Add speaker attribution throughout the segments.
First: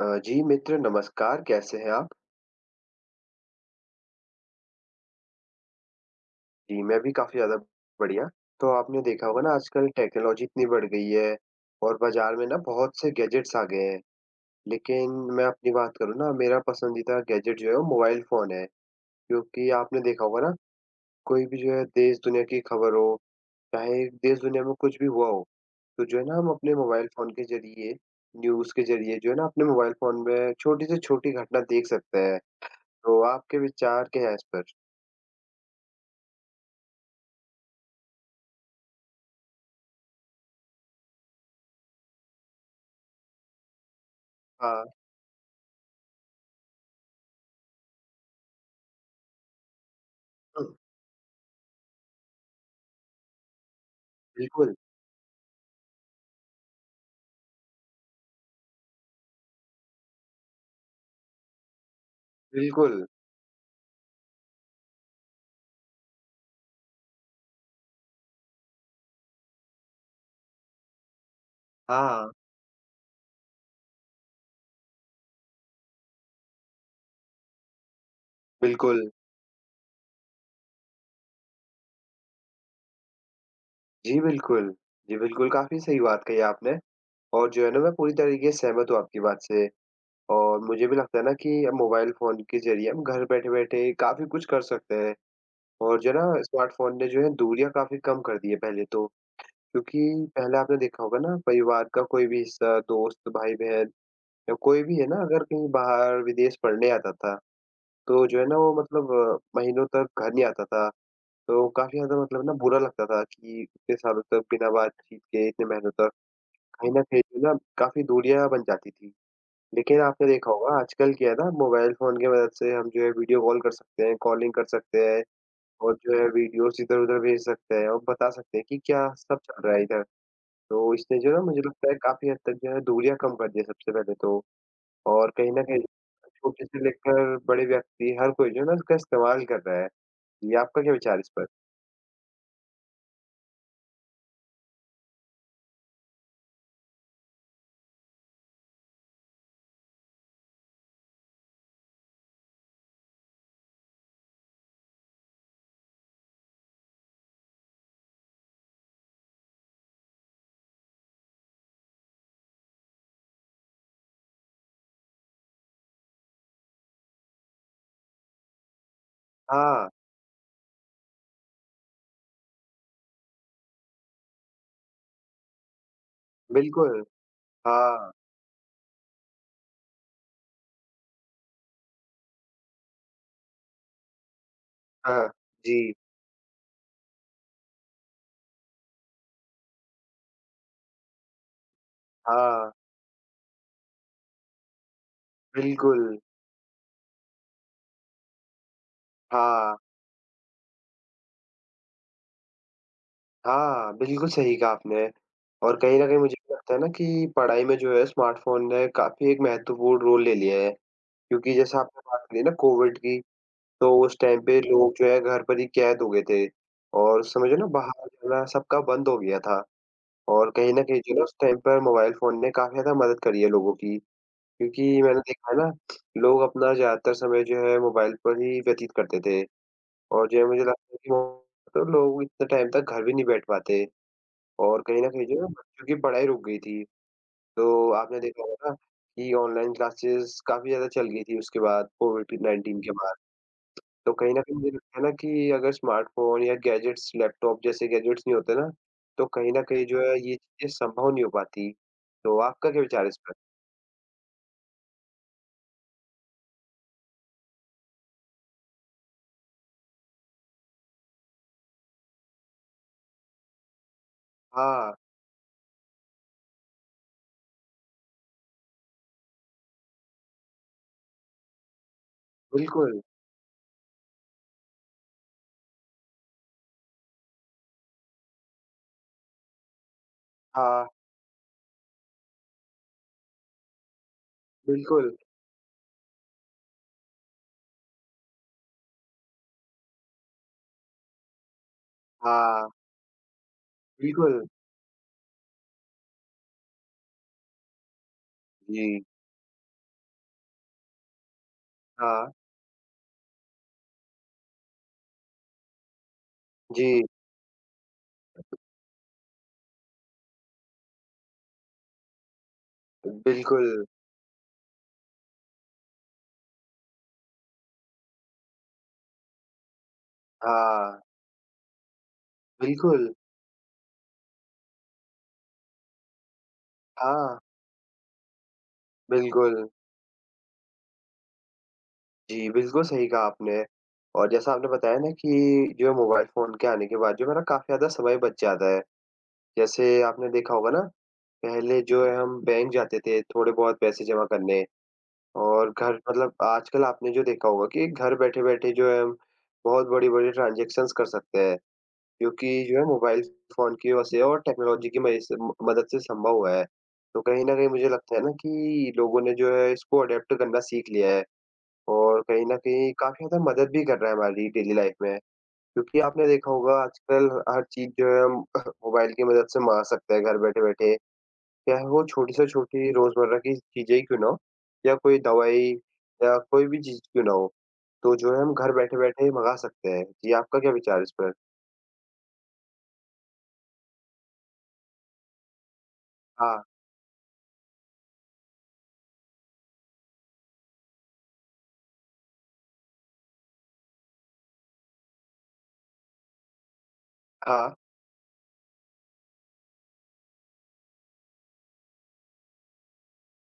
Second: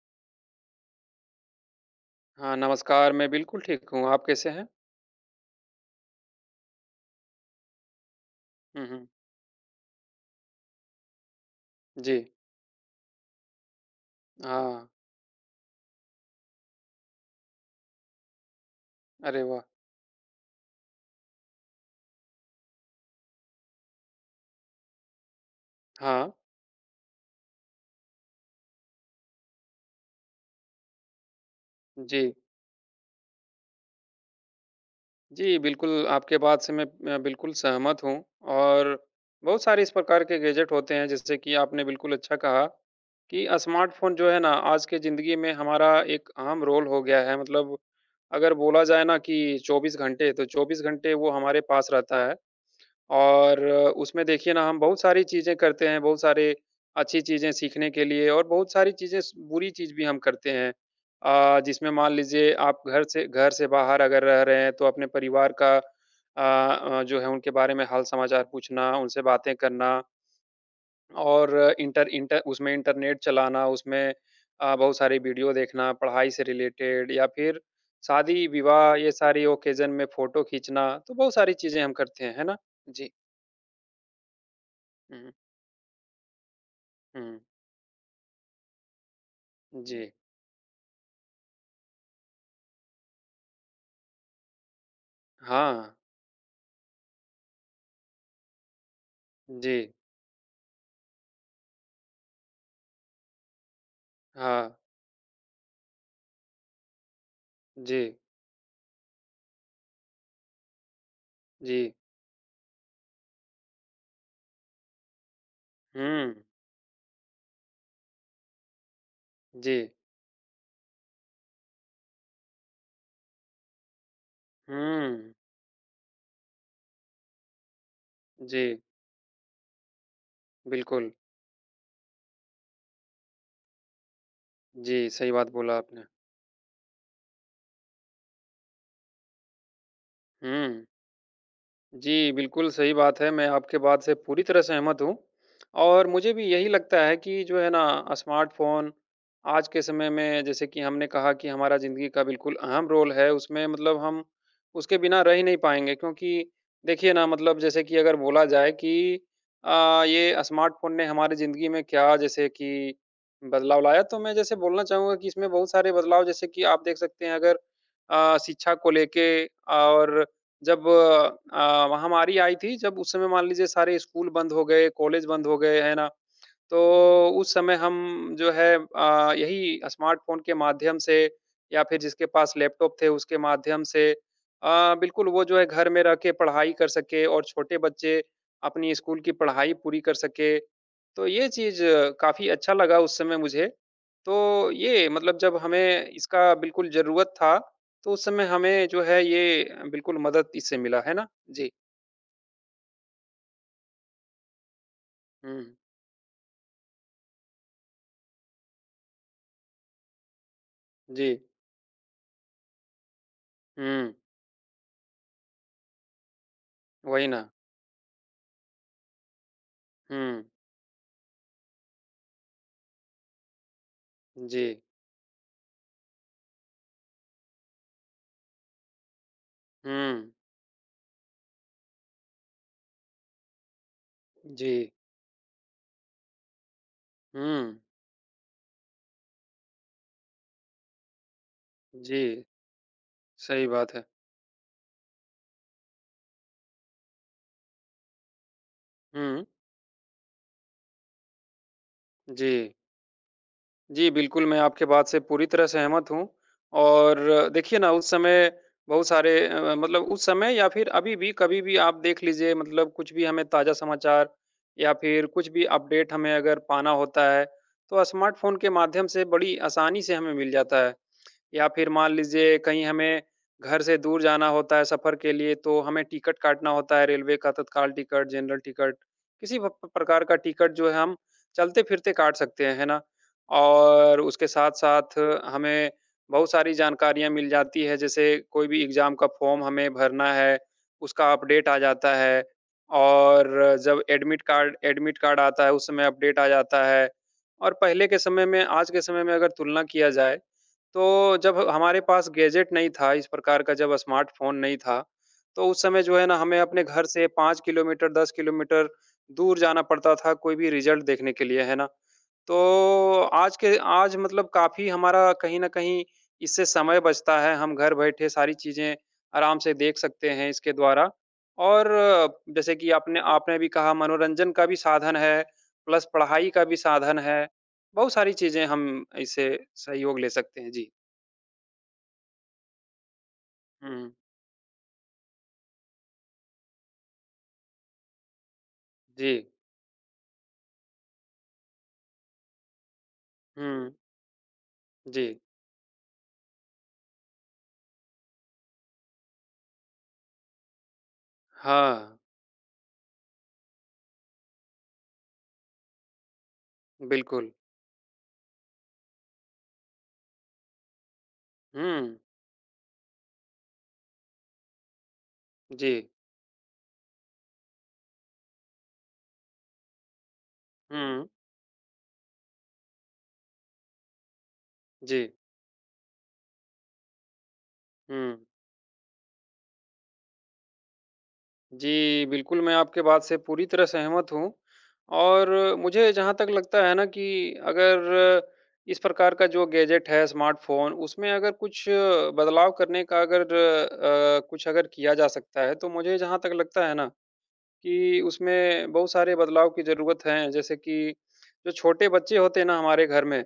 Speaker 1: जी मित्र नमस्कार, कैसे हैं आप?
Speaker 2: हाँ, नमस्कार, मैं बिल्कुल ठीक हूँ, आप कैसे हैं?
Speaker 1: जी, मैं भी काफ़ी ज़्यादा बढ़िया। तो
Speaker 2: हुँ,
Speaker 1: आपने
Speaker 2: हुँ।
Speaker 1: देखा होगा ना आजकल टेक्नोलॉजी इतनी बढ़ गई है और
Speaker 2: जी,
Speaker 1: बाज़ार में ना बहुत से गैजेट्स आ गए हैं।
Speaker 2: हाँ,
Speaker 1: लेकिन मैं अपनी बात करूँ ना मेरा पसंदीदा गैजेट जो है वो मोबाइल फ़ोन है।
Speaker 2: अरे वाह!
Speaker 1: क्योंकि आपने देखा होगा ना कोई भी जो है देश दुनिया की खबर हो, चाहे देश दुनिया में कुछ भी हुआ हो, तो जो है
Speaker 2: हाँ,
Speaker 1: ना हम अपने मोबाइल फ़ोन के ज़रिए, न्यूज़ के ज़रिए जो है ना अपने मोबाइल फ़ोन में छोटी से छोटी घटना देख सकते
Speaker 2: जी।
Speaker 1: हैं। तो आपके विचार क्या हैं इस पर?
Speaker 2: जी, बिल्कुल आपके बात से मैं बिल्कुल सहमत हूँ और बहुत सारे इस प्रकार के गैजेट होते हैं जैसे कि आपने बिल्कुल अच्छा कहा कि स्मार्टफ़ोन जो है ना आज की
Speaker 1: हाँ।
Speaker 2: ज़िंदगी में हमारा एक अहम रोल हो गया है मतलब अगर बोला जाए ना कि 24 घंटे, तो 24 घंटे वो हमारे पास रहता है। और उसमें देखिए ना
Speaker 1: बिल्कुल,
Speaker 2: हम बहुत सारी चीज़ें करते हैं, बहुत सारे अच्छी चीज़ें सीखने के लिए और बहुत सारी चीज़ें स बुरी चीज़ भी हम करते हैं। जिसमें मान लीजिए आप घर
Speaker 1: बिल्कुल।
Speaker 2: से बाहर अगर रह रहे हैं तो अपने परिवार का जो है उनके बारे में हाल-समाचार पूछना, उनसे बातें करना और इंटर
Speaker 1: हाँ,
Speaker 2: इंटर उसमें इंटरनेट चलाना, उसमें बहुत सारी वीडियो देखना, पढ़ाई से रिलेटेड या फिर शादी-विवाह
Speaker 1: बिल्कुल।
Speaker 2: ये सारी ओकेज़न में फ़ोटो खींचना, तो बहुत सारी चीज़ें हम करते हैं, है ना? जी।
Speaker 1: जी, बिल्कुल। जी,
Speaker 2: हुँ।
Speaker 1: बिल्कुल, काफ़ी सही बात कही आपने
Speaker 2: हुँ,
Speaker 1: और जो है ना मैं पूरी तरीके से सहमत हूँ आपकी बात से
Speaker 2: जी।
Speaker 1: और मुझे भी लगता है ना कि अब मोबाइल फ़ोन के ज़रिए हम घर बैठे-बैठे काफ़ी कुछ कर सकते हैं
Speaker 2: हाँ,
Speaker 1: और जो है ना स्मार्टफ़ोन ने जो है दूरियाँ काफ़ी कम कर दी है पहले तो।
Speaker 2: जी,
Speaker 1: क्योंकि पहले आपने देखा होगा ना परिवार का कोई भी हिस्सा, दोस्त, भाई-बहन या
Speaker 2: हाँ,
Speaker 1: कोई भी है ना अगर कहीं बाहर विदेश पढ़ने आता था,
Speaker 2: जी,
Speaker 1: तो जो है ना वो मतलब महीनों तक घर नहीं आता था। तो
Speaker 2: जी,
Speaker 1: काफ़ी ज़्यादा मतलब ना बुरा लगता था कि इतने सालों तक बिना बातचीत के इतने महीनों तक
Speaker 2: हुँ,
Speaker 1: कहीं न कहीं जो है ना काफ़ी दूरियाँ बन जाती थी।
Speaker 2: जी,
Speaker 1: लेकिन आपने देखा होगा आजकल क्या है ना मोबाइल फ़ोन की मदद से हम जो है वीडियो कॉल कर सकते हैं, कॉलिंग कर सकते हैं
Speaker 2: हुँ,
Speaker 1: और जो है वीडियोज़ इधर-उधर भेज सकते हैं और बता सकते हैं कि
Speaker 2: जी,
Speaker 1: क्या सब चल रहा है इधर। तो
Speaker 2: बिल्कुल।
Speaker 1: इसने जो है ना मुझे लगता है काफ़ी हद तक जो है दूरियाँ कम कर दी है सबसे पहले तो।
Speaker 2: जी,
Speaker 1: और
Speaker 2: सही बात
Speaker 1: कहीं न
Speaker 2: बोला
Speaker 1: कहीं
Speaker 2: आपने।
Speaker 1: छोटे से लेकर बड़े व्यक्ति हर कोई जो है ना इसका इस्तेमाल कर रहा है। जी, आपका
Speaker 2: हुँ,
Speaker 1: क्या विचार है इस पर?
Speaker 2: जी, बिल्कुल सही बात है। मैं आपके बात से पूरी तरह सहमत हूँ और मुझे भी यही लगता है कि जो है ना स्मार्टफ़ोन आज के समय में जैसे कि हमने कहा कि हमारा ज़िंदगी का बिल्कुल अहम रोल है, उसमें मतलब हम उसके बिना रह ही नहीं पाएँगे क्योंकि देखिए ना मतलब जैसे कि अगर बोला जाए कि ये स्मार्टफ़ोन ने हमारी ज़िंदगी में क्या जैसे कि बदलाव लाया, तो मैं जैसे बोलना चाहूँगा कि इसमें बहुत सारे बदलाव जैसे कि आप देख सकते हैं अगर शिक्षा को लेके
Speaker 1: हाँ,
Speaker 2: और जब महामारी आई थी, जब उस समय मान लीजिए सारे स्कूल बंद हो गए, कॉलेज बंद हो गए, है ना?
Speaker 1: बिल्कुल।
Speaker 2: तो उस समय
Speaker 1: हाँ,
Speaker 2: हम जो है यही स्मार्टफ़ोन के माध्यम से या फिर जिसके पास लैपटॉप थे उसके माध्यम से बिल्कुल
Speaker 1: हाँ,
Speaker 2: वो जो है घर
Speaker 1: जी,
Speaker 2: में रह के पढ़ाई कर सके और छोटे बच्चे अपनी स्कूल की पढ़ाई पूरी कर सके। तो ये चीज़ काफ़ी
Speaker 1: हाँ,
Speaker 2: अच्छा लगा उस समय मुझे। तो ये मतलब जब हमें
Speaker 1: बिल्कुल।
Speaker 2: इसका बिल्कुल ज़रूरत था, तो उस समय हमें जो है ये
Speaker 1: हाँ,
Speaker 2: बिल्कुल मदद इससे मिला, है ना? जी।
Speaker 1: हाँ, बिल्कुल सही कहा आपने
Speaker 2: हुँ।
Speaker 1: और कहीं न कहीं मुझे भी लगता है ना कि पढ़ाई में जो है स्मार्टफ़ोन ने काफ़ी एक महत्वपूर्ण रोल ले लिया है,
Speaker 2: जी।
Speaker 1: क्योंकि जैसे आपने बात करी ना कोविड की, तो
Speaker 2: हुँ।
Speaker 1: उस टाइम पे लोग जो है घर पर ही कैद हो गए थे और
Speaker 2: वही ना।
Speaker 1: समझो ना बाहर जाना सबका बंद हो गया था
Speaker 2: हुँ।
Speaker 1: और कहीं न कहीं जो है ना उस टाइम पर मोबाइल फ़ोन ने काफ़ी ज़्यादा मदद करी है लोगों की,
Speaker 2: जी।
Speaker 1: क्योंकि मैंने देखा है ना, लोग अपना ज़्यादातर समय जो है मोबाइल पर ही व्यतीत करते थे। और
Speaker 2: हुँ।
Speaker 1: जो है मुझे लगता है कि वो तो लोग इतने टाइम तक घर भी नहीं बैठ पाते
Speaker 2: जी।
Speaker 1: और कहीं न कहीं जो है बच्चों की पढ़ाई रुक गई थी। तो
Speaker 2: हुँ।
Speaker 1: आपने देखा होगा ना कि ऑनलाइन क्लासेस काफ़ी ज़्यादा चल गई थी उसके बाद
Speaker 2: जी,
Speaker 1: कोविड-19 के बाद।
Speaker 2: सही बात है।
Speaker 1: तो कहीं न कहीं मुझे लगता है ना कि अगर स्मार्टफ़ोन या गैजेट्स, लैपटॉप जैसे गैजेट्स नहीं होते ना, तो
Speaker 2: हुँ,
Speaker 1: कहीं न कहीं जो है ये चीज़ें संभव नहीं हो पाती। तो
Speaker 2: जी।
Speaker 1: आपका क्या विचार है इस पर?
Speaker 2: जी, बिल्कुल मैं आपके बात से पूरी तरह सहमत हूँ और देखिए ना उस समय बहुत सारे मतलब उस समय या फिर अभी भी कभी भी आप देख लीजिए मतलब कुछ भी हमें ताज़ा समाचार या
Speaker 1: हाँ,
Speaker 2: फिर कुछ भी अपडेट हमें अगर पाना होता है, तो स्मार्टफ़ोन के माध्यम से बड़ी आसानी से हमें मिल जाता है। या फिर मान लीजिए कहीं
Speaker 1: बिल्कुल।
Speaker 2: हमें घर से दूर जाना होता है सफ़र के लिए, तो हमें टिकट काटना होता है रेलवे का तत्काल टिकट, जनरल टिकट, किसी भ प्रकार का टिकट
Speaker 1: हाँ,
Speaker 2: जो है हम चलते-फिरते काट सकते हैं, है ना? और उसके
Speaker 1: बिल्कुल।
Speaker 2: साथ-साथ हमें बहुत सारी जानकारियाँ मिल जाती है, जैसे कोई भी एग्ज़ाम का फ़ॉर्म हमें भरना है, उसका अपडेट आ जाता है
Speaker 1: हाँ,
Speaker 2: और जब
Speaker 1: बिल्कुल।
Speaker 2: एडमिट कार्ड आता है, उस समय अपडेट आ जाता है। और पहले के समय में
Speaker 1: जी।
Speaker 2: आज के समय में अगर तुलना किया जाए तो जब हमारे पास
Speaker 1: हाँ,
Speaker 2: गैजेट नहीं था, इस प्रकार का जब स्मार्टफ़ोन नहीं था, तो उस समय जो है ना हमें अपने
Speaker 1: जी।
Speaker 2: घर से 5 किलोमीटर, 10 किलोमीटर दूर जाना पड़ता था कोई भी रिज़ल्ट देखने के लिए, है ना? तो आज
Speaker 1: बिल्कुल।
Speaker 2: के आज मतलब काफ़ी हमारा कहीं न कहीं इससे समय बचता है, हम घर बैठे सारी चीज़ें आराम से देख सकते हैं इसके
Speaker 1: हाँ।
Speaker 2: द्वारा और जैसे कि
Speaker 1: बिल्कुल,
Speaker 2: आपने आपने भी कहा मनोरंजन का भी साधन है, प्लस पढ़ाई का भी साधन है,
Speaker 1: हाँ,
Speaker 2: बहुत सारी चीज़ें हम इससे
Speaker 1: बिल्कुल।
Speaker 2: सहयोग ले सकते हैं। जी।
Speaker 1: जी, बिल्कुल सही कहा आपने
Speaker 2: हुँ,
Speaker 1: और जैसा आपने बताया ना कि जो है मोबाइल फ़ोन के आने के बाद जो है ना काफ़ी ज़्यादा समय बच जाता है।
Speaker 2: जी।
Speaker 1: जैसे आपने देखा होगा ना, पहले जो है हम बैंक जाते थे थोड़े बहुत
Speaker 2: हुँ,
Speaker 1: पैसे जमा करने
Speaker 2: जी।
Speaker 1: और घर मतलब आजकल आपने जो देखा होगा कि घर बैठे-बैठे जो है हम बहुत बड़ी-बड़ी ट्रांज़ैक्शंस कर सकते हैं,
Speaker 2: हाँ,
Speaker 1: क्योंकि जो है मोबाइल फ़ोन की वजह से और टेक्नोलॉजी की मदद से संभव हुआ है। तो कहीं
Speaker 2: बिल्कुल।
Speaker 1: न कहीं मुझे लगता है ना कि लोगों ने जो है इसको अडॉप्ट करना सीख लिया है।
Speaker 2: हुँ,
Speaker 1: और कहीं न कहीं काफ़ी ज़्यादा मदद भी कर रहा है हमारी डेली लाइफ़ में,
Speaker 2: जी।
Speaker 1: क्योंकि आपने देखा होगा आजकल हर चीज़ जो है हम मोबाइल की मदद से मँगा सकते हैं घर बैठे-बैठे,
Speaker 2: हुँ,
Speaker 1: चाहे वो छोटी से छोटी रोज़मर्रा की चीज़ें ही क्यों ना हो या
Speaker 2: जी।
Speaker 1: कोई दवाई या कोई भी चीज़ क्यों ना हो, तो जो
Speaker 2: हुँ।
Speaker 1: है हम घर बैठे-बैठे मँगा सकते हैं। जी, आपका क्या विचार है इस पर?
Speaker 2: जी, बिल्कुल, मैं आपके बात से पूरी तरह सहमत हूँ और मुझे जहाँ तक
Speaker 1: हाँ,
Speaker 2: लगता है ना कि अगर इस प्रकार का जो गैजेट है, स्मार्टफ़ोन, उसमें अगर कुछ बदलाव करने का अगर कुछ अगर किया जा सकता है, तो मुझे जहाँ तक लगता है ना
Speaker 1: हाँ,
Speaker 2: कि उसमें बहुत सारे बदलाव की ज़रूरत है, जैसे कि जो छोटे बच्चे होते हैं ना हमारे घर में,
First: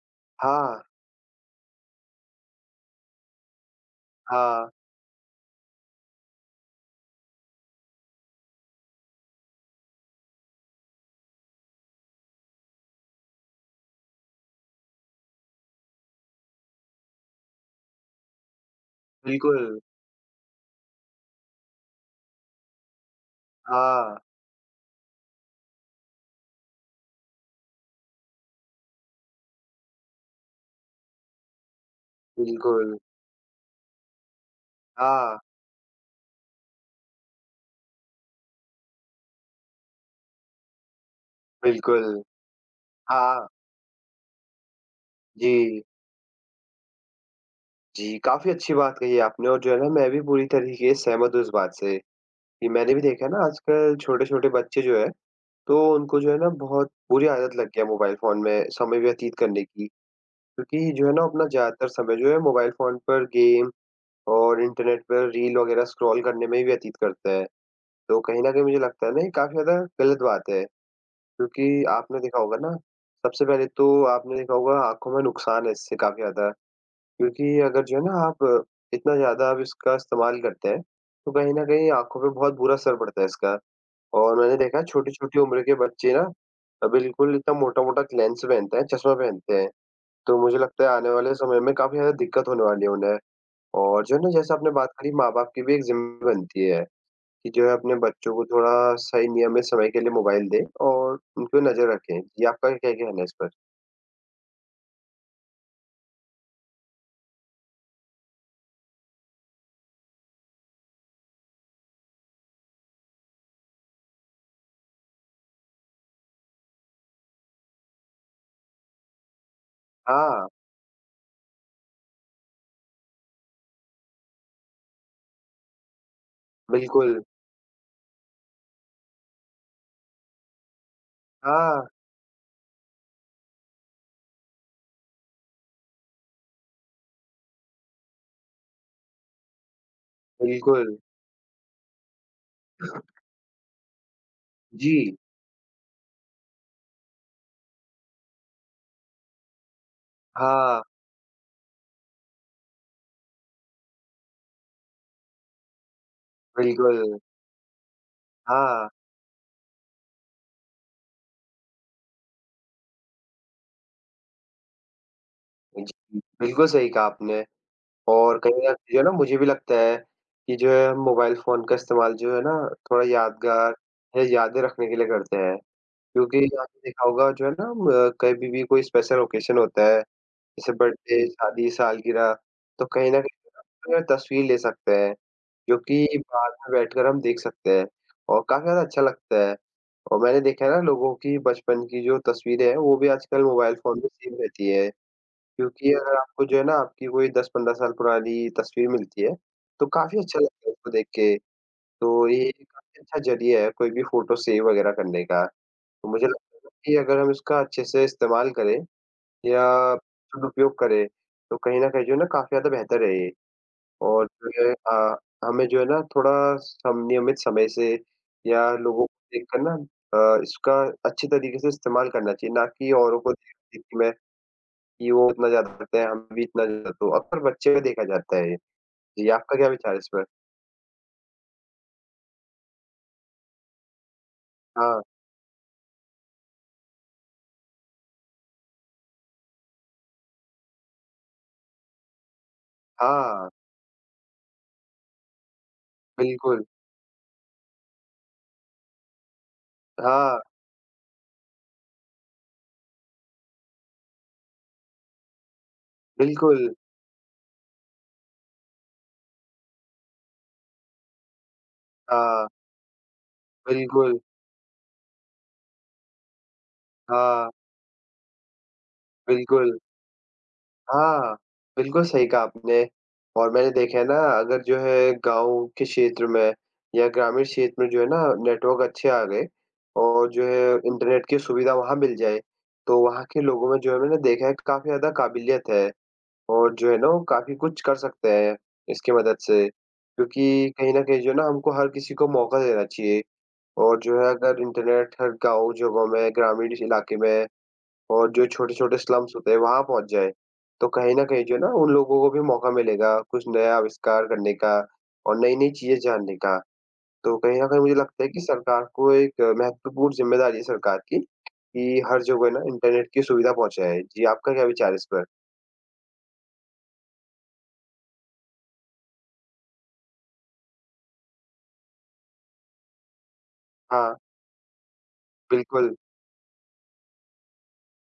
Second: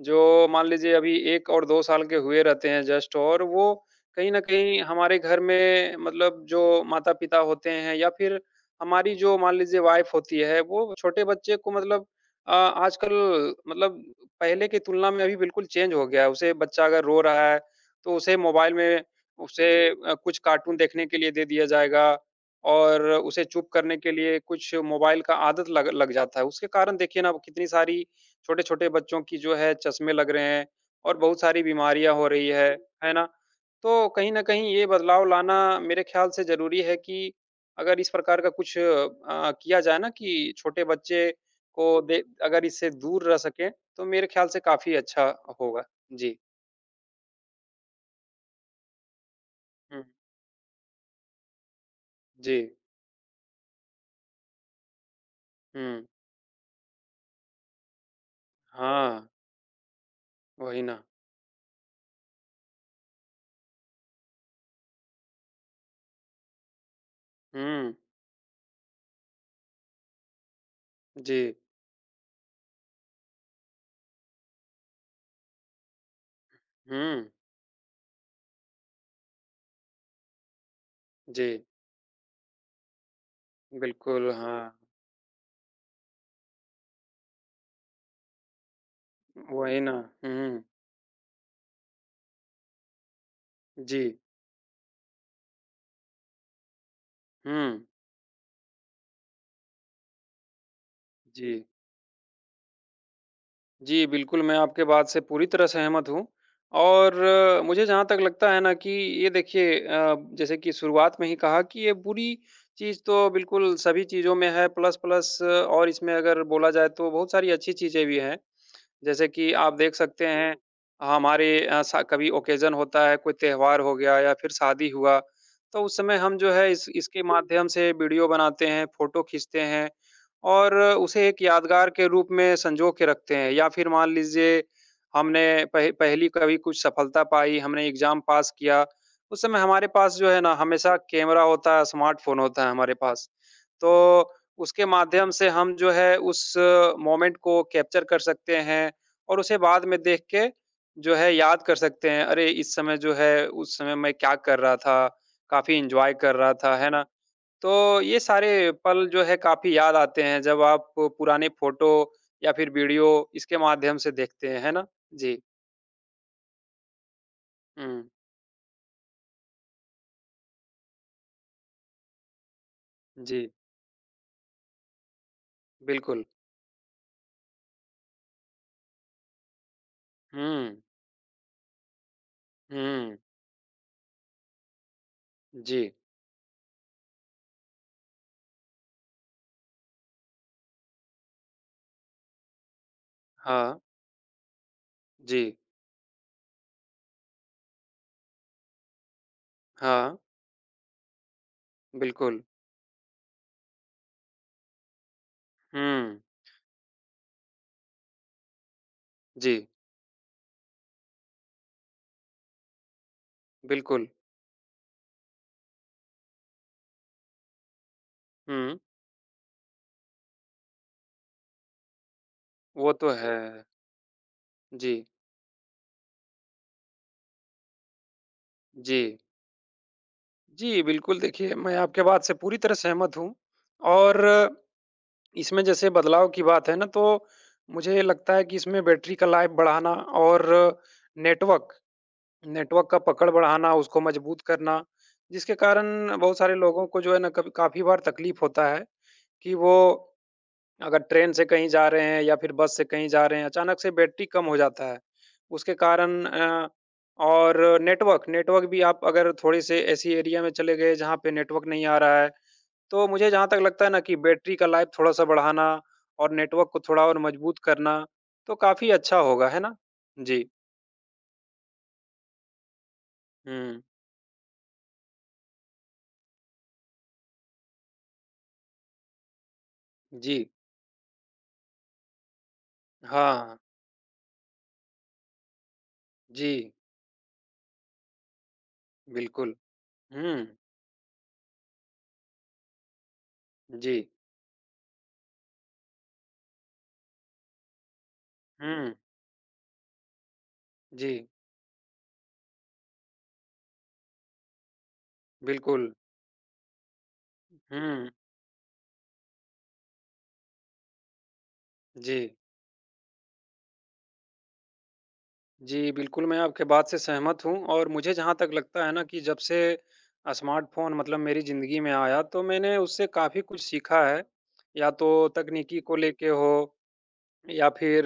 Speaker 2: जो मान
Speaker 1: हाँ,
Speaker 2: लीजिए अभी 1 और 2 साल के हुए रहते हैं जस्ट और वो कहीं न
Speaker 1: हाँ,
Speaker 2: कहीं हमारे घर में मतलब जो माता-पिता होते हैं या फिर हमारी जो मान लीजिए वाइफ़ होती है, वो छोटे बच्चे को मतलब आजकल मतलब पहले की तुलना में अभी बिल्कुल चेंज हो गया है। उसे बच्चा अगर रो रहा है, तो उसे मोबाइल में
Speaker 1: बिल्कुल,
Speaker 2: उसे कुछ कार्टून देखने के लिए दे दिया जाएगा और उसे चुप करने के
Speaker 1: हाँ,
Speaker 2: लिए कुछ मोबाइल का आदत लग लग जाता है। उसके कारण देखिए ना कितनी सारी छोटे-छोटे बच्चों की जो है चश्मे लग रहे हैं और बहुत सारी बीमारियाँ हो रही
Speaker 1: बिल्कुल,
Speaker 2: है ना? तो कहीं न कहीं ये बदलाव
Speaker 1: हाँ,
Speaker 2: लाना मेरे ख्याल से ज़रूरी है कि अगर इस प्रकार का कुछ किया जाए ना कि छोटे बच्चे को दे
Speaker 1: बिल्कुल,
Speaker 2: अगर इससे दूर रह
Speaker 1: हाँ,
Speaker 2: सकें, तो मेरे ख्याल से काफ़ी अच्छा होगा।
Speaker 1: जी।
Speaker 2: जी।
Speaker 1: जी, काफ़ी अच्छी बात कही आपने और जो है ना
Speaker 2: हुँ।
Speaker 1: मैं भी पूरी तरीके से सहमत हूँ इस बात से,
Speaker 2: जी।
Speaker 1: कि मैंने भी देखा है ना आजकल छोटे-छोटे बच्चे जो हैं, तो
Speaker 2: हुँ।
Speaker 1: उनको जो है ना बहुत बुरी आदत लग गया मोबाइल फ़ोन में समय
Speaker 2: हाँ,
Speaker 1: व्यतीत करने की।
Speaker 2: वही
Speaker 1: क्योंकि
Speaker 2: ना।
Speaker 1: जो है ना अपना ज़्यादातर समय जो है मोबाइल फ़ोन पर गेम और इंटरनेट पर रील वग़ैरह स्क्रॉल करने में ही व्यतीत करते हैं।
Speaker 2: हुँ।
Speaker 1: तो कहीं न कहीं मुझे लगता है ना ये काफ़ी ज़्यादा गलत बात है,
Speaker 2: जी।
Speaker 1: क्योंकि आपने देखा होगा ना सबसे पहले तो आपने देखा होगा आँखों में नुकसान है इससे काफ़ी ज़्यादा।
Speaker 2: हुँ।
Speaker 1: क्योंकि अगर जो है ना आप इतना ज़्यादा आप इसका इस्तेमाल करते हैं, तो
Speaker 2: जी।
Speaker 1: कहीं न कहीं आँखों पे बहुत बुरा असर पड़ता है इसका।
Speaker 2: बिल्कुल,
Speaker 1: और मैंने
Speaker 2: हाँ,
Speaker 1: देखा है छोटी-छोटी उम्र के बच्चे ना बिल्कुल इतना मोटा-मोटा लेंस पहनते हैं, चश्मा पहनते हैं।
Speaker 2: वही ना।
Speaker 1: तो मुझे
Speaker 2: हुँ,
Speaker 1: लगता है आने वाले समय में काफ़ी ज़्यादा दिक्कत होने वाली है उन्हें।
Speaker 2: जी।
Speaker 1: और जो है ना जैसे आपने बात करी माँ-बाप की भी एक ज़िम्मेदारी बनती है, कि जो है
Speaker 2: हुँ,
Speaker 1: अपने बच्चों को थोड़ा सही नियमित समय के लिए मोबाइल दें और उन पे
Speaker 2: जी।
Speaker 1: नज़र रखें। जी, आपका क्या कहना है इस पर?
Speaker 2: जी, बिल्कुल, मैं आपके बात से पूरी तरह सहमत हूँ और मुझे जहाँ तक लगता है ना कि ये देखिए जैसे कि शुरुआत में ही कहा कि ये बुरी चीज़ तो बिल्कुल सभी चीज़ों में है, प्लस-प्लस और इसमें अगर बोला जाए तो बहुत सारी अच्छी चीज़ें भी हैं। जैसे कि आप देख सकते
Speaker 1: हाँ,
Speaker 2: हैं हमारे अ, सा कभी ओकेज़न होता है, कोई त्योहार हो गया या फिर शादी हुआ, तो उस समय हम जो है इस
Speaker 1: बिल्कुल।
Speaker 2: इसके माध्यम से वीडियो बनाते हैं, फ़ोटो खींचते हैं और उसे एक
Speaker 1: हाँ,
Speaker 2: यादगार के रूप में संजो के रखते हैं। या फिर मान लीजिए हमने पह पहली कभी कुछ सफलता पाई, हमने एग्ज़ाम पास किया, उस समय हमारे पास जो है ना हमेशा
Speaker 1: बिल्कुल।
Speaker 2: कैमरा होता है, स्मार्टफ़ोन होता है हमारे पास। तो उसके
Speaker 1: जी,
Speaker 2: माध्यम से हम जो है उस मोमेंट को कैप्चर कर सकते हैं और उसे बाद में देख के
Speaker 1: हाँ।
Speaker 2: जो है याद कर सकते हैं, अरे! इस समय जो है उस समय मैं क्या कर रहा था, काफ़ी एन्जॉय कर रहा था, है ना?
Speaker 1: बिल्कुल,
Speaker 2: तो ये सारे
Speaker 1: हाँ,
Speaker 2: पल जो है काफ़ी याद आते हैं जब आप पुराने फ़ोटो या फिर वीडियो इसके माध्यम से देखते हैं, है ना? जी।
Speaker 1: जी, बिल्कुल सही कहा आपने
Speaker 2: हुँ,
Speaker 1: और कहीं न कहीं जो है ना मुझे भी लगता है कि जो है हम मोबाइल फ़ोन का इस्तेमाल जो है ना थोड़ा
Speaker 2: जी,
Speaker 1: यादगार या यादें रखने के लिए करते हैं।
Speaker 2: बिल्कुल।
Speaker 1: क्योंकि आपने देखा होगा जो है ना कभी भी कोई स्पेशल ओकेशन होता है, जैसे
Speaker 2: हुँ,
Speaker 1: बर्थडे, शादी, सालगिरह, तो कहीं
Speaker 2: हुँ,
Speaker 1: न कहीं हम अपना तस्वीर ले सकते हैं, जो
Speaker 2: जी,
Speaker 1: कि बाद में बैठकर हम देख सकते हैं और काफ़ी ज़्यादा अच्छा लगता है। और मैंने देखा है ना लोगों की बचपन की जो तस्वीरें हैं, वो भी आजकल
Speaker 2: हाँ,
Speaker 1: मोबाइल फ़ोन में सेव रहती है,
Speaker 2: जी,
Speaker 1: क्योंकि अगर आपको जो है ना आपकी कोई 10-15 साल पुरानी तस्वीर मिलती है, तो
Speaker 2: हाँ,
Speaker 1: काफ़ी अच्छा लगता है उसको देख के। तो
Speaker 2: बिल्कुल।
Speaker 1: ये काफ़ी अच्छा ज़रिया है कोई भी फ़ोटो सेव वगैरह करने का। तो
Speaker 2: हुँ,
Speaker 1: मुझे लगता है कि अगर हम इसका अच्छे से इस्तेमाल करें या
Speaker 2: जी,
Speaker 1: सदुपयोग करें, तो कहीं न कहीं जो है ना काफ़ी ज़्यादा बेहतर है ये
Speaker 2: बिल्कुल।
Speaker 1: और जो है हमें जो है ना थोड़ा सम नियमित समय से या
Speaker 2: हुँ,
Speaker 1: लोगों को देखकर ना इसका अच्छे तरीके से इस्तेमाल करना चाहिए, ना कि
Speaker 2: वो तो
Speaker 1: औरों को
Speaker 2: है।
Speaker 1: देख देख के मैं
Speaker 2: जी,
Speaker 1: कि वो इतना ज़्यादा करते हैं, हम भी इतना ज़्यादा तो अक्सर बच्चे में देखा जाता है ये।
Speaker 2: जी।
Speaker 1: जी, आपका क्या विचार है इस पर?
Speaker 2: जी, बिल्कुल देखिए, मैं आपके बात से पूरी तरह सहमत हूँ और
Speaker 1: हाँ,
Speaker 2: इसमें जैसे बदलाव की बात है ना, तो मुझे लगता है कि इसमें बैटरी का लाइफ़ बढ़ाना और नेटवर्क नेटवर्क का पकड़
Speaker 1: हाँ,
Speaker 2: बढ़ाना, उसको मजबूत करना, जिसके कारण बहुत सारे
Speaker 1: बिल्कुल।
Speaker 2: लोगों को जो है ना कभी काफ़ी बार तकलीफ़ होता है कि वो
Speaker 1: हाँ,
Speaker 2: अगर ट्रेन से कहीं जा रहे हैं या फिर बस से कहीं जा रहे हैं, अचानक से बैटरी कम हो जाता है। उसके कारण
Speaker 1: बिल्कुल।
Speaker 2: और नेटवर्क नेटवर्क भी आप अगर थोड़े-से ऐसी एरिया में चले गए जहाँ पे नेटवर्क नहीं आ रहा है,
Speaker 1: हाँ,
Speaker 2: तो मुझे जहाँ तक लगता है ना कि
Speaker 1: बिल्कुल।
Speaker 2: बैटरी का लाइफ थोड़ा-सा बढ़ाना और नेटवर्क को थोड़ा और
Speaker 1: हाँ,
Speaker 2: मजबूत करना, तो काफ़ी अच्छा होगा, है ना?
Speaker 1: बिल्कुल।
Speaker 2: जी।
Speaker 1: हाँ, बिल्कुल सही कहा आपने और मैंने
Speaker 2: हुँ।
Speaker 1: देखा है ना अगर जो है गाँव के क्षेत्र में या ग्रामीण क्षेत्र में जो है ना नेटवर्क अच्छे आ गए और
Speaker 2: जी।
Speaker 1: जो है इंटरनेट की सुविधा वहाँ मिल जाए, तो वहाँ के
Speaker 2: हाँ।
Speaker 1: लोगों में जो है मैंने देखा है काफ़ी ज़्यादा काबिलियत है
Speaker 2: जी,
Speaker 1: और जो है ना वो काफ़ी कुछ कर सकते हैं इसकी मदद
Speaker 2: बिल्कुल।
Speaker 1: से।
Speaker 2: हुँ।
Speaker 1: क्योंकि कहीं न कहीं जो है ना हमको हर किसी को मौका देना चाहिए
Speaker 2: जी।
Speaker 1: और जो है अगर इंटरनेट हर गाँव, जगहों में, ग्रामीण इलाके में और जो
Speaker 2: हुँ।
Speaker 1: छोटे-छोटे स्लम्स होते हैं, वहाँ पहुँच जाएँ। तो कहीं न
Speaker 2: जी,
Speaker 1: कहीं जो है ना, उन लोगों को भी मौका मिलेगा कुछ नया आविष्कार करने का और नई-नई
Speaker 2: बिल्कुल।
Speaker 1: चीज़ें जानने का। तो कहीं न कहीं मुझे
Speaker 2: हुँ।
Speaker 1: लगता है कि सरकार को एक महत्वपूर्ण ज़िम्मेदारी है सरकार की, कि
Speaker 2: जी।
Speaker 1: हर जगह ना इंटरनेट की सुविधा पहुँचाए। जी, आपका क्या विचार है इस पर?
Speaker 2: जी, बिल्कुल, मैं आपके बात से सहमत हूँ और मुझे जहाँ तक लगता है ना कि जब से स्मार्टफ़ोन मतलब मेरी ज़िंदगी में आया, तो मैंने उससे काफ़ी कुछ सीखा
Speaker 1: हाँ,
Speaker 2: है। या तो तकनीकी
Speaker 1: बिल्कुल।
Speaker 2: को लेके हो या फिर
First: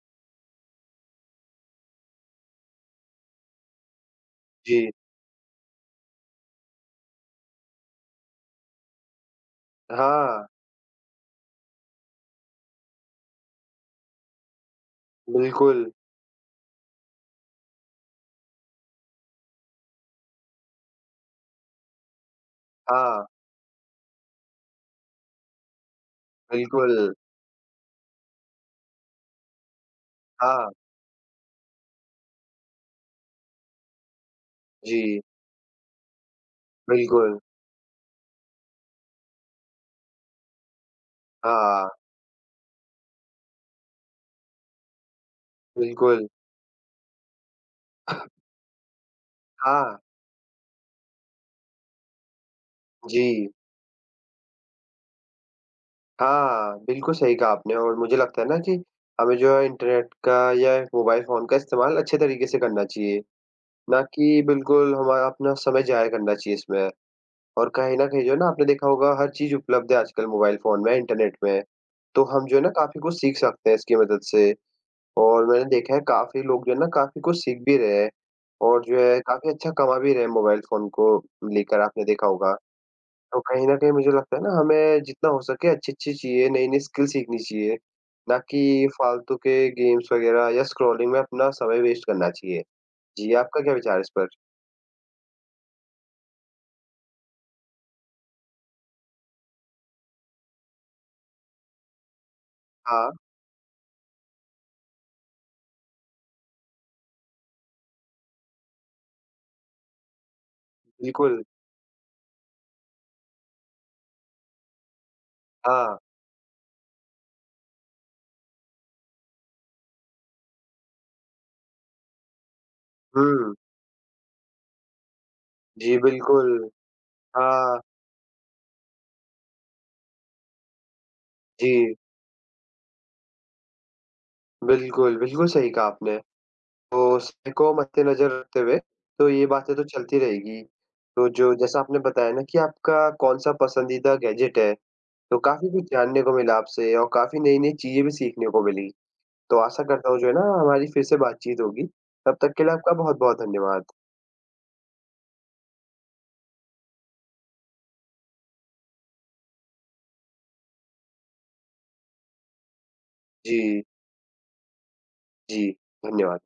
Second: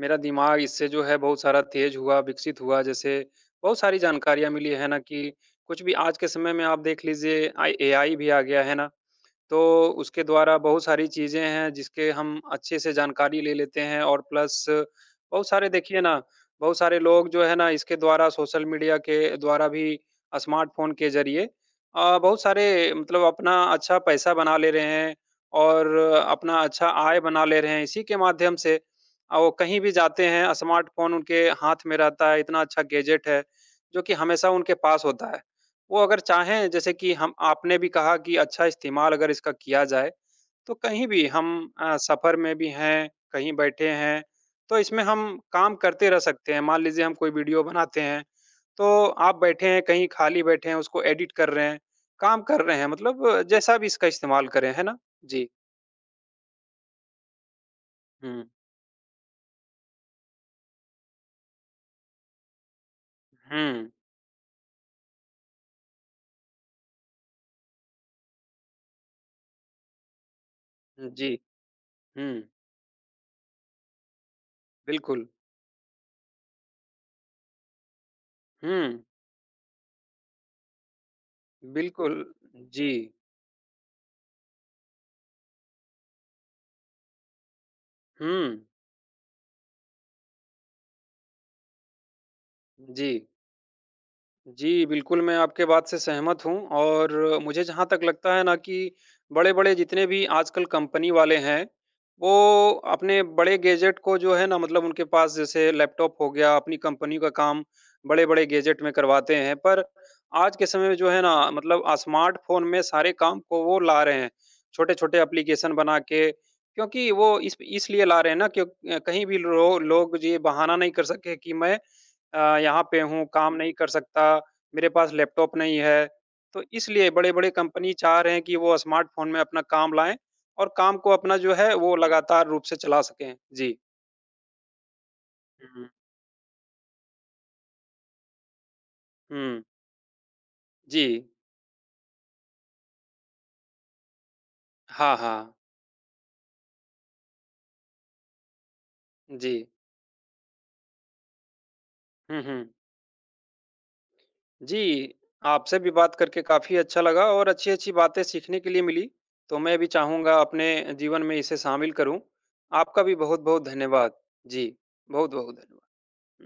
Speaker 2: मेरा दिमाग इससे जो है बहुत सारा तेज़ हुआ, विकसित हुआ। जैसे बहुत सारी जानकारियाँ मिली है
Speaker 1: जी।
Speaker 2: ना कि कुछ भी आज के समय में आप देख लीजिए आई एआई भी आ गया है ना, तो उसके
Speaker 1: हाँ,
Speaker 2: द्वारा बहुत सारी चीज़ें हैं जिसके हम अच्छे से जानकारी ले लेते हैं और प्लस बहुत सारे
Speaker 1: बिल्कुल।
Speaker 2: देखिए ना, बहुत सारे लोग जो है ना इसके द्वारा सोशल मीडिया के द्वारा भी स्मार्टफ़ोन के ज़रिए बहुत सारे मतलब
Speaker 1: हाँ,
Speaker 2: अपना अच्छा पैसा बना ले रहे हैं और अपना अच्छा
Speaker 1: बिल्कुल।
Speaker 2: आय बना ले रहे हैं इसी के माध्यम से। वो कहीं भी जाते हैं
Speaker 1: हाँ,
Speaker 2: स्मार्टफ़ोन उनके हाथ में रहता है, इतना अच्छा गैजेट है, जो कि हमेशा उनके पास
Speaker 1: जी,
Speaker 2: होता है। वो अगर चाहें जैसे कि हम
Speaker 1: बिल्कुल।
Speaker 2: आपने भी कहा कि अच्छा इस्तेमाल अगर इसका किया जाए, तो कहीं भी हम
Speaker 1: हाँ,
Speaker 2: सफ़र में भी हैं, कहीं बैठे हैं, तो इसमें हम काम करते रह
Speaker 1: बिल्कुल।
Speaker 2: सकते हैं। मान लीजिए हम कोई वीडियो बनाते हैं, तो आप बैठे हैं,
Speaker 1: हाँ,
Speaker 2: कहीं खाली बैठे हैं, उसको एडिट कर रहे हैं, काम कर रहे हैं
Speaker 1: जी।
Speaker 2: मतलब जैसा भी इसका इस्तेमाल करें, है ना? जी।
Speaker 1: हाँ, बिल्कुल सही कहा आपने और मुझे लगता
Speaker 2: हुँ,
Speaker 1: है ना कि हमें जो है इंटरनेट का या मोबाइल फ़ोन का इस्तेमाल अच्छे तरीके से करना चाहिए,
Speaker 2: हुँ,
Speaker 1: ना कि बिल्कुल हमारा अपना समय ज़ाया करना चाहिए इसमें। और कहीं न कहीं जो है ना आपने देखा होगा हर चीज़ उपलब्ध है आजकल मोबाइल फ़ोन में,
Speaker 2: जी,
Speaker 1: इंटरनेट में। तो
Speaker 2: हुँ,
Speaker 1: हम जो है ना काफ़ी कुछ सीख सकते हैं इसकी मदद से
Speaker 2: बिल्कुल,
Speaker 1: और मैंने देखा है काफ़ी लोग जो है ना काफ़ी कुछ सीख भी रहे हैं और जो
Speaker 2: हुँ,
Speaker 1: है काफ़ी अच्छा कमा भी रहे हैं मोबाइल फ़ोन को लेकर आपने
Speaker 2: बिल्कुल,
Speaker 1: देखा होगा।
Speaker 2: जी,
Speaker 1: तो कहीं न कहीं मुझे लगता है ना हमें जितना हो सके अच्छी-अच्छी चीज़ें, नई-नई स्किल सीखनी चाहिए, ना कि
Speaker 2: हुँ,
Speaker 1: फालतू के गेम्स वग़ैरह या स्क्रॉलिंग में अपना समय वेस्ट करना चाहिए।
Speaker 2: जी।
Speaker 1: जी, आपका क्या विचार है इस पर?
Speaker 2: जी, बिल्कुल, मैं आपके बात से सहमत हूँ और मुझे जहाँ तक लगता है ना कि बड़े-बड़े जितने भी आजकल कंपनी वाले हैं, वो
Speaker 1: हाँ,
Speaker 2: अपने बड़े गैजेट को जो है ना मतलब उनके पास जैसे लैपटॉप हो गया, अपनी कंपनी का काम बड़े-बड़े गैजेट में करवाते हैं। पर आज के समय में जो है ना
Speaker 1: बिल्कुल।
Speaker 2: मतलब स्मार्टफ़ोन में सारे काम को वो ला रहे हैं, छोटे-छोटे एप्लीकेशन बना
Speaker 1: हाँ।
Speaker 2: के। क्योंकि वो इस इसलिए ला रहे हैं ना क्यों कहीं भी लो लोग ये बहाना नहीं कर सके कि मैं यहाँ पे हूँ, काम
Speaker 1: हुँ।
Speaker 2: नहीं कर सकता, मेरे पास लैपटॉप नहीं
Speaker 1: जी,
Speaker 2: है। तो
Speaker 1: बिल्कुल।
Speaker 2: इसलिए बड़े-बड़े
Speaker 1: हाँ।
Speaker 2: कंपनी चाह रहे हैं कि वो स्मार्टफ़ोन में अपना काम लाएँ और काम को अपना जो है वो
Speaker 1: जी,
Speaker 2: लगातार रूप से चला सकें। जी।
Speaker 1: बिल्कुल, बिल्कुल सही कहा
Speaker 2: हुँ।
Speaker 1: आपने। तो समय को मद्देनज़र रखते हुए तो ये
Speaker 2: हुँ।
Speaker 1: बातें तो चलती रहेगी।
Speaker 2: जी।
Speaker 1: तो जो जैसा आपने बताया ना कि आपका कौन-सा पसंदीदा गैजेट है,
Speaker 2: हाँ,
Speaker 1: तो
Speaker 2: हाँ।
Speaker 1: काफ़ी कुछ जानने को मिला आपसे और काफ़ी नई-नई चीज़ें भी सीखने को मिली।
Speaker 2: जी।
Speaker 1: तो आशा करता हूँ जो है ना हमारी फिर से बातचीत होगी। तब
Speaker 2: हुँ,
Speaker 1: तक के
Speaker 2: हुँ।
Speaker 1: लिए आपका बहुत-बहुत धन्यवाद।
Speaker 2: जी, आपसे भी बात करके काफ़ी अच्छा लगा और अच्छी-अच्छी बातें सीखने के लिए मिली। तो मैं भी चाहूँगा अपने जीवन में इसे शामिल करूँ। आपका भी बहुत-बहुत
Speaker 1: जी,
Speaker 2: धन्यवाद। जी, बहुत-बहुत
Speaker 1: जी,
Speaker 2: धन्यवाद।
Speaker 1: धन्यवाद।